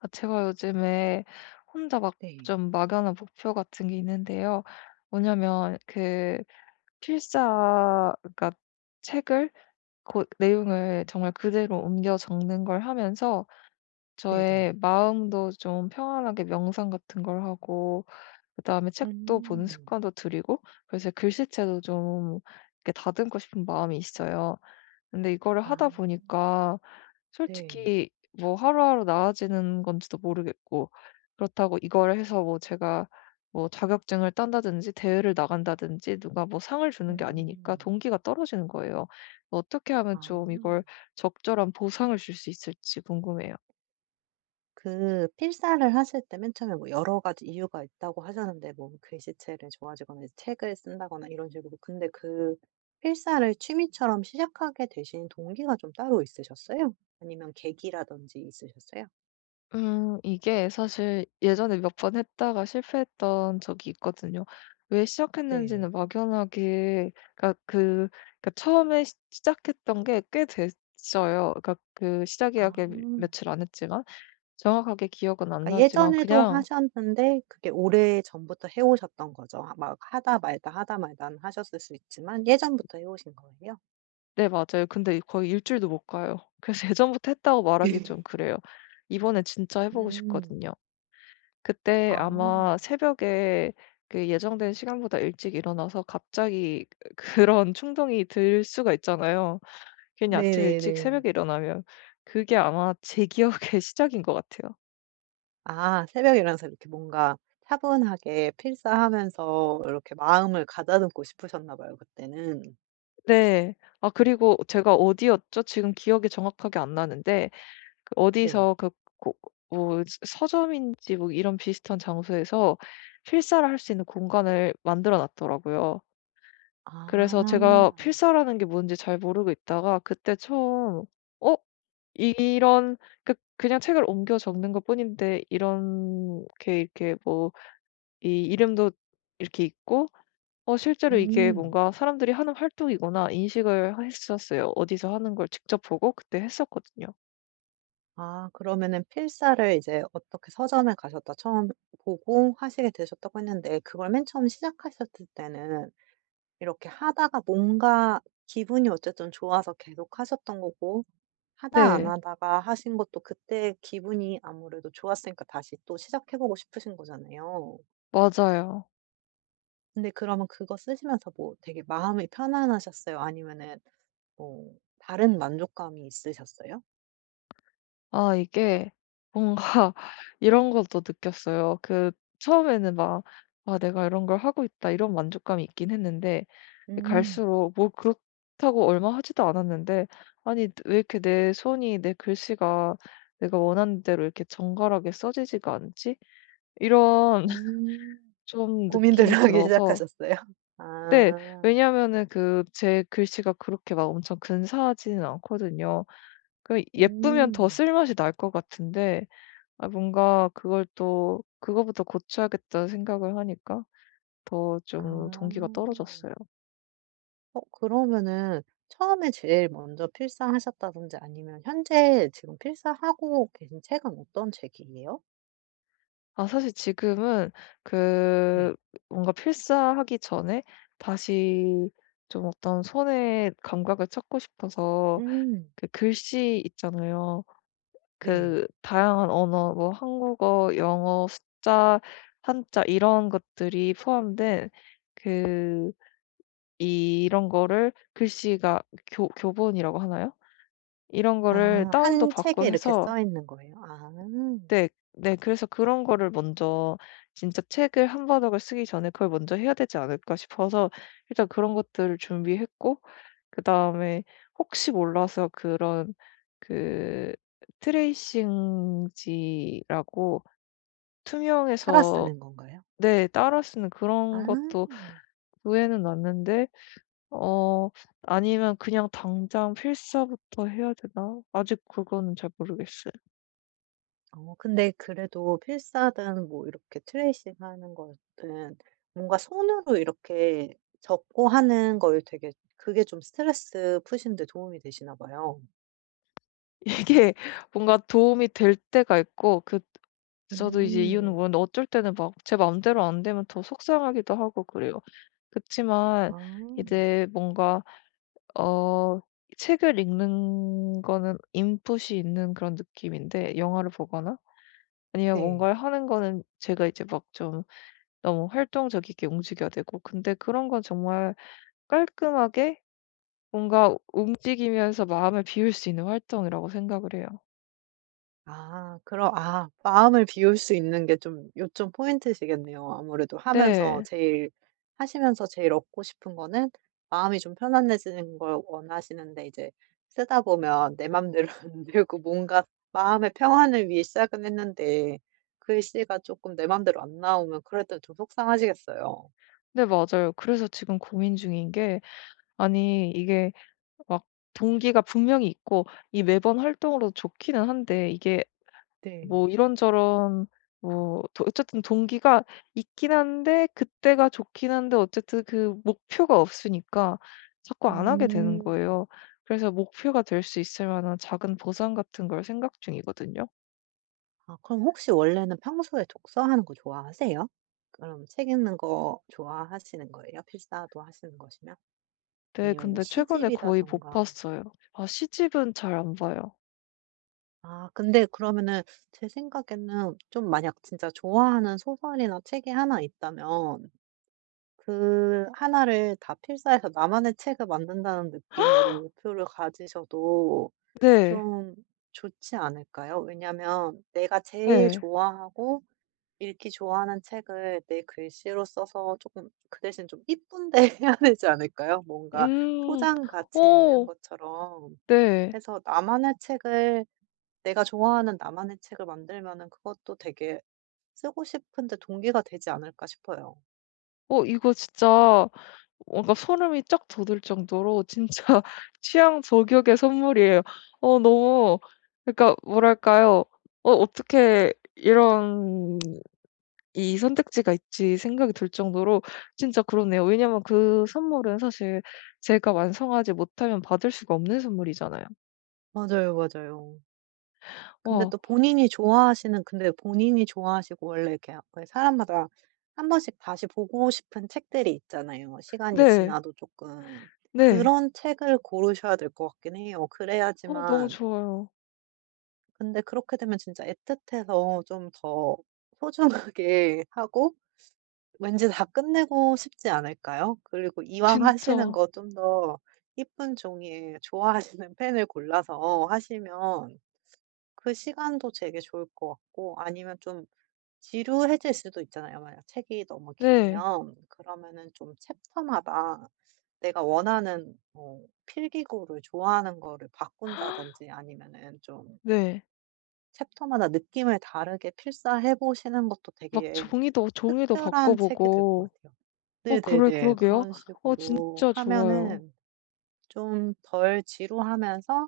아, 제가 요즘에 혼자 막 네. 좀 막연한 목표 같은 게 있는데요. 뭐냐면 그 필사, 그러니까 책을, 그 내용을 정말 그대로 옮겨 적는 걸 하면서 네네. 저의 마음도 좀 평안하게 명상 같은 걸 하고, 그다음에 책도 보는 음. 습관도 들이고, 그래서 글씨체도 좀 이렇게 다듬고 싶은 마음이 있어요. 근데 이거를 아. 하다 보니까 네. 솔직히 뭐 하루하루 나아지는 건지도 모르겠고, 그렇다고 이걸 해서 뭐 제가 뭐 자격증을 딴다든지 대회를 나간다든지 누가 뭐 상을 주는 게 아니니까 음. 동기가 떨어지는 거예요. 어떻게 하면 아. 좀 이걸 적절한 보상을 줄 수 있을지 궁금해요. 그 필사를 하실 때 맨 처음에 뭐 여러 가지 이유가 있다고 하셨는데 뭐 글씨체를 좋아하시거나 이제 책을 쓴다거나 이런 식으로 근데 그 필사를 취미처럼 시작하게 되신 동기가 좀 따로 있으셨어요? 아니면 계기라든지 있으셨어요? 이게 사실 예전에 몇 번 했다가 실패했던 적이 있거든요. 왜 네. 시작했는지는 막연하게, 그러니까 그, 그러니까 처음에 시 시작했던 게 꽤 됐어요. 그러니까 그 시작이 아. 하게, 며칠 안 했지만 정확하게 기억은 안 그러니까 나지만 예전에도 그냥. 하셨는데 그게 오래전부터 해 오셨던 거죠. 아, 막 하다 말다, 하다 말다 하셨을 수 있지만 예전부터 해 오신 거예요? 네, 맞아요. 근데 거의 일 주일도 못 가요. 그래서 예전부터 했다고 말하기 좀 그래요. 이번에 진짜 해 네. 보고 음. 싶거든요. 그때 아. 아마 새벽에 그 예정된 시간보다 일찍 일어나서 갑자기 그런 충동이 들 수가 있잖아요. 괜히 아침 네네네. 일찍 새벽에 일어나면. 그게 아마 제 기억의 시작인 것 같아요. 아 새벽에 일어나서 이렇게 뭔가 차분하게 필사하면서 이렇게 마음을 가다듬고 싶으셨나 봐요 그때는. 네. 아 그리고 제가 어디였죠? 지금 기억이 정확하게 안 나는데 그 네. 어디서 그 고, 뭐 서 서점인지 뭐 이런 비슷한 장소에서 필사를 할 수 있는 공간을 만들어 놨더라고요. 그래서 제가 아. 필사라는 게 뭔지 잘 모르고 있다가 그때 처음 '어, 이런', 그 그냥 책을 옮겨 적는 것뿐인데 이렇게 이렇게 뭐 이 이름도 이렇게 있고, 실제로 이게 음. 뭔가 사람들이 하는 활동이구나 인식을 했었어요. 어디서 하는 걸 직접 보고 그때 했었거든요. 아 그러면은 필사를 이제 어떻게 서점에 가셨다 처음 보고 하시게 되셨다고 했는데 그걸 맨 처음 시작하셨을 때는 이렇게 하다가 뭔가 기분이 어쨌든 좋아서 계속 하셨던 거고 하다 안 네. 하다가 하신 것도 그때 기분이 아무래도 좋았으니까 다시 또 시작해 보고 싶으신 거잖아요. 맞아요. 근데 그러면 그거 쓰시면서 뭐 되게 마음이 편안하셨어요? 아니면은 뭐 다른 만족감이 있으셨어요? 아 이게 뭔가 이런 것도 느꼈어요. 그 처음에는 막 '아 내가 이런 걸 하고 있다.' 이런 만족감이 있긴 했는데, 음. 갈수록 뭐, 그렇다고 얼마 하지도 않았는데 아니 왜 이렇게 내 손이, 내 글씨가 내가 원하는 대로 이렇게 정갈하게 써지지가 않지? 이런 음. 좀 고민들을 느낌이 하기 들어서. 시작하셨어요? 네. 아. 왜냐하면은 그 제 글씨가 그렇게 막 엄청 근사하지는 않거든요. 그 예쁘면 더 음. 쓸맛이 날 것 같은데, 아 뭔가 그걸 또 그거부터 고쳐야겠다는 생각을 하니까 더 좀 아. 동기가 떨어졌어요. 어 그러면은 처음에 제일 먼저 필사하셨다든지 아니면 현재 지금 필사하고 계신 책은 어떤 책이에요? 아 사실 지금은 네. 그 뭔가 필사하기 전에 다시 좀 어떤 손의 감각을 찾고 싶어서, 음. 그 글씨 있잖아요. 네. 그 다양한 언어 뭐 한국어, 영어, 숫자, 한자 이런 것들이 포함된 그, 이런 거를, 글씨가 교 교본이라고 하나요? 이런 거를 아. 다운도 한 책에 받고 이렇게 해서. 써 있는 거예요? 아. 네. 네. 그래서 그런 거를 먼저, 진짜 책을 한 바닥을 쓰기 전에 그걸 먼저 해야 되지 않을까 싶어서 일단 그런 것들을 준비했고, 그다음에 혹시 몰라서 그런 그 트레이싱지라고, 따라 투명해서. 쓰는 건가요? 네. 따라 쓰는 아. 그런 것도 구해는 놨는데, 어 아니면 그냥 당장 필사부터 해야 되나? 아직 그거는 잘 모르겠어요. 어 근데 그래도 필사든 뭐 이렇게 트레이싱하는 거든 뭔가 손으로 이렇게 적고 하는 걸 되게 그게 좀 스트레스 푸시는 데 도움이 되시나 봐요. 이게 뭔가 도움이 될 때가 있고, 그 저도 이제 이유는 음. 모르는데 어쩔 때는 막 제 맘대로 안 되면 더 속상하기도 하고 그래요. 그치만 아. 이제 뭔가, 어 책을 읽는 거는 인풋이 있는 그런 느낌인데, 영화를 보거나 아니면 네. 뭔가를 하는 거는 제가 이제 막 좀 너무 활동적이게 움직여야 되고, 근데 그런 건 정말 깔끔하게 뭔가 움직이면서 마음을 비울 수 있는 활동이라고 생각을 해요. 아 그럼 아 마음을 비울 수 있는 게 좀 요점 포인트시겠네요. 아무래도 하면서 네. 제일 하시면서 제일 얻고 싶은 거는 마음이 좀 편안해지는 걸 원하시는데 이제 쓰다 보면 내 맘대로 안 되고 뭔가 마음의 평안을 위해 시작은 했는데 글씨가 조금 내 맘대로 안 나오면 그럴 땐좀 속상하시겠어요. 네, 맞아요. 그래서 지금 고민 중인 게, 아니 이게 막 동기가 분명히 있고 이 매번 활동으로 좋기는 한데, 이게 네. 뭐 이런저런 뭐 도 어쨌든 동기가 있긴 한데 그때가 좋긴 한데, 어쨌든 그 목표가 없으니까 자꾸 안 하게 되는 음. 거예요. 그래서 목표가 될 수 있을 만한 작은 보상 같은 걸 생각 중이거든요. 아 그럼 혹시 원래는 평소에 독서하는 거 좋아하세요? 그럼 책 읽는 거 좋아하시는 거예요? 필사도 하시는 것이면? 네, 아니면 뭐 근데 최근에 거의 못 시집이라던가. 봤어요. 아 시집은 잘 안 봐요. 아 근데 그러면은 제 생각에는 좀 만약 진짜 좋아하는 소설이나 책이 하나 있다면 그 하나를 다 필사해서 나만의 책을 만든다는 느낌으로 목표를 가지셔도 네. 좀 좋지 않을까요? 왜냐면 내가 제일 네. 좋아하고 읽기 좋아하는 책을 내 글씨로 써서 조금 그 대신 좀 이쁜데 해야 되지 않을까요? 뭔가 음. 소장 가치 있는 어. 것처럼 네. 해서 나만의 책을 내가 좋아하는 나만의 책을 만들면은 그것도 되게 쓰고 싶은데 동기가 되지 않을까 싶어요. 어 이거 진짜 뭔가 소름이 쫙 돋을 정도로 진짜 취향 저격의 선물이에요. 어 너무, 그러니까 뭐랄까요. 어떻게 이런 이 선택지가 있지 생각이 들 정도로 진짜 그러네요. 왜냐면 그 선물은 사실 제가 완성하지 못하면 받을 수가 없는 선물이잖아요. 맞아요, 맞아요. 근데 와. 또 본인이 좋아하시는 근데 본인이 좋아하시고 원래 이렇게 왜 사람마다 한 번씩 다시 보고 싶은 책들이 있잖아요, 시간이 네. 지나도 조금 네. 그런 책을 고르셔야 될 것 같긴 해요. 어 너무 그래야지만 좋아요. 근데 그렇게 되면 진짜 애틋해서 좀 더 소중하게 하고 왠지 다 끝내고 싶지 않을까요? 그리고 이왕 하시는 진짜. 거 좀 더 예쁜 종이에 좋아하시는 펜을 골라서 하시면 그 시간도 되게 좋을 것 같고 아니면 좀 지루해질 수도 있잖아요. 만약 책이 너무 네. 길면 그러면은 좀 챕터마다 내가 원하는 뭐 필기구를 좋아하는 거를 바꾼다든지 아니면은 좀 네. 챕터마다 느낌을 다르게 필사해 보시는 것도 막 되게 종이도 바꿔 특별한 책이 될 것 보고. 같아요. 어, 그래, 네네네. 그러게요. 그런 어 식으로 진짜 좋아요. 하면은 좀 덜 지루하면서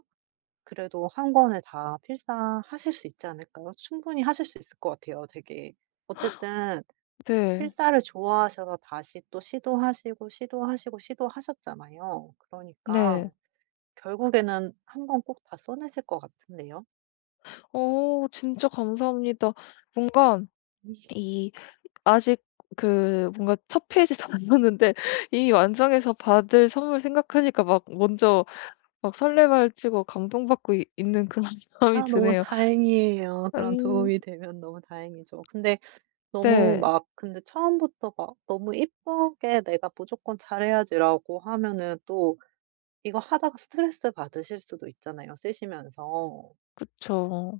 그래도 한 권을 다 필사하실 수 있지 않을까요? 충분히 하실 수 있을 것 같아요 되게. 어쨌든 네. 필사를 좋아하셔서 다시 또 시도하시고, 시도하시고, 시도하셨잖아요. 그러니까 네. 결국에는 한 권 꼭 다 써내실 것 같은데요. 어 진짜 감사합니다. 뭔가 이, 아직 그 뭔가 첫 페이지도 안 썼는데 이미 완성해서 받을 선물 생각하니까 막 먼저 막 설레발치고 감동받고 이 있는 그런 마음이 아 너무 드네요. 다행이에요. 그런 음. 도움이 되면 너무 다행이죠. 근데 너무 네. 막 근데 처음부터 막 너무 이쁘게 '내가 무조건 잘해야지.'라고 하면은 또 이거 하다가 스트레스 받으실 수도 있잖아요 쓰시면서. 그쵸.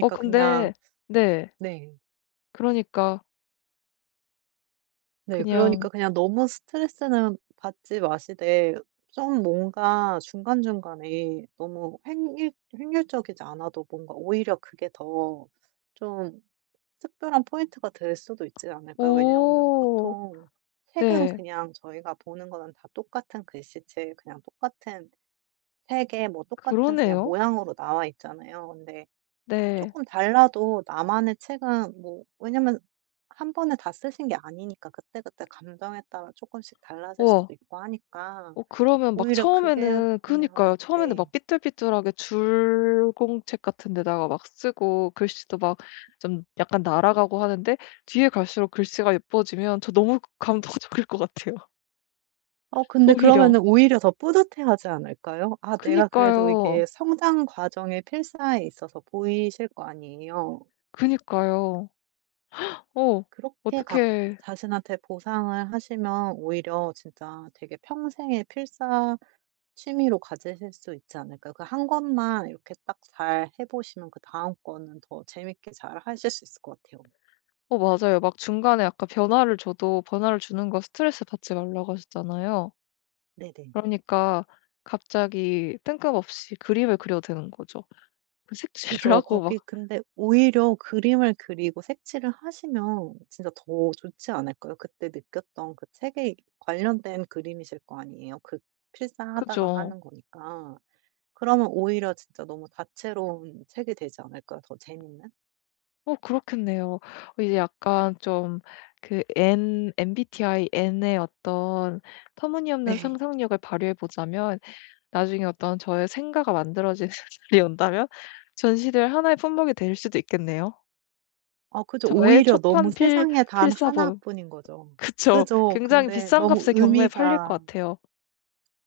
어, 그냥 근데. 네. 네. 그러니까 네 그러니까 그냥. 그냥 너무 스트레스는 받지 마시되 좀 뭔가 중간중간에 너무 횡일 횡률적이지 않아도 뭔가 오히려 그게 더 좀 특별한 포인트가 될 수도 있지 않을까요? 왜냐하면 오. 보통 책은 네. 그냥 저희가 보는 거는 다 똑같은 글씨체 그냥 똑같은 색에 뭐 똑같은 그냥 그러네요. 모양으로 나와 있잖아요. 근데 네. 쪼끔 달라도 나만의 책은 뭐 왜냐면 한 번에 다 쓰신 게 아니니까 그때그때 감정에 따라 쪼끔씩 달라질 우와. 수도 있고 하니까 어 그러면 막, 오히려 그게 처음에는, 보면 그니까요. 처음에는 네. 막 삐뚤삐뚤하게 줄 공책 같은 데다가 막 쓰고 글씨도 막 좀 약간 날아가고 하는데, 뒤에 갈수록 글씨가 예뻐지면 저 너무 감동적일 것 같아요. 어 근데 오히려. 그러면은 오히려 더 뿌듯해하지 않을까요? 아 내가 그래도 이게 그니까요. 성장 과정의 필사에 있어서 보이실 거 아니에요. 그니까요. 어. 그렇게 각 어떻게. 자신한테 보상을 하시면 오히려 진짜 되게 평생의 필사 취미로 가지실 수 있지 않을까. 그 한 것만 이렇게 딱 잘 해 보시면 그다음 거는 더 재밌게 잘 하실 수 있을 것 같아요. 어, 맞아요. 막 중간에 아까 변화를 줘도 변화를 주는 거 스트레스 받지 말라고 하셨잖아요. 네네. 그러니까 갑자기 뜬금없이 그림을 그려도 되는 거죠. 그 그죠. 색칠하고 막. 거기 근데 오히려 그림을 그리고 색칠을 하시면 진짜 더 좋지 않을까요? 그때 느꼈던 그 책에 관련된 그림이실 거 아니에요. 그 필사하다가 그죠. 하는 거니까. 그러면 오히려 진짜 너무 다채로운 책이 되지 않을까요? 더 재밌는? 어 그렇겠네요. 어 이제 약간 좀 그 N MBTI N의 어떤 터무니없는 네. 상상력을 발휘해 보자면, 나중에 어떤 저의 생가가 만들어지는 날이 온다면 전시들 하나의 품목이 될 수도 있겠네요. 아 그죠. 저의 오히려 너무 초판, 필 세상에 단 하나 필사본. 뿐인 거죠. 그쵸. 그죠. 굉장히 근데 비싼 너무 값에 경매에 팔릴 것 의미가 같아요.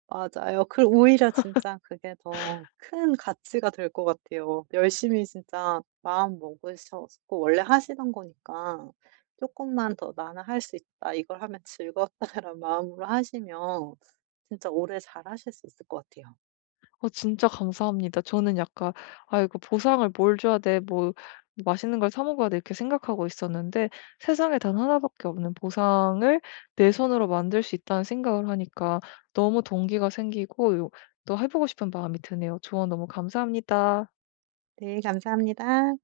맞아요. 그 오히려 진짜 그게 더 큰 가치가 될 것 같아요. 열심히 진짜 마음 먹으셨고 원래 하시던 거니까 조금만 더 나는 할 수 있다. 이걸 하면 즐겁다.'라는 마음으로 하시면 진짜 오래 잘하실 수 있을 것 같아요. 어 진짜 감사합니다. 저는 약간, '아 이거 보상을 뭘 줘야 돼. 뭐 맛있는 걸 사 먹어야 돼.' 이렇게 생각하고 있었는데, 세상에 단 하나 밖에 없는 보상을 내 손으로 만들 수 있다는 생각을 하니까 너무 동기가 생기고, 요 또 해 보고 싶은 마음이 드네요. 조언 너무 감사합니다. 네 감사합니다.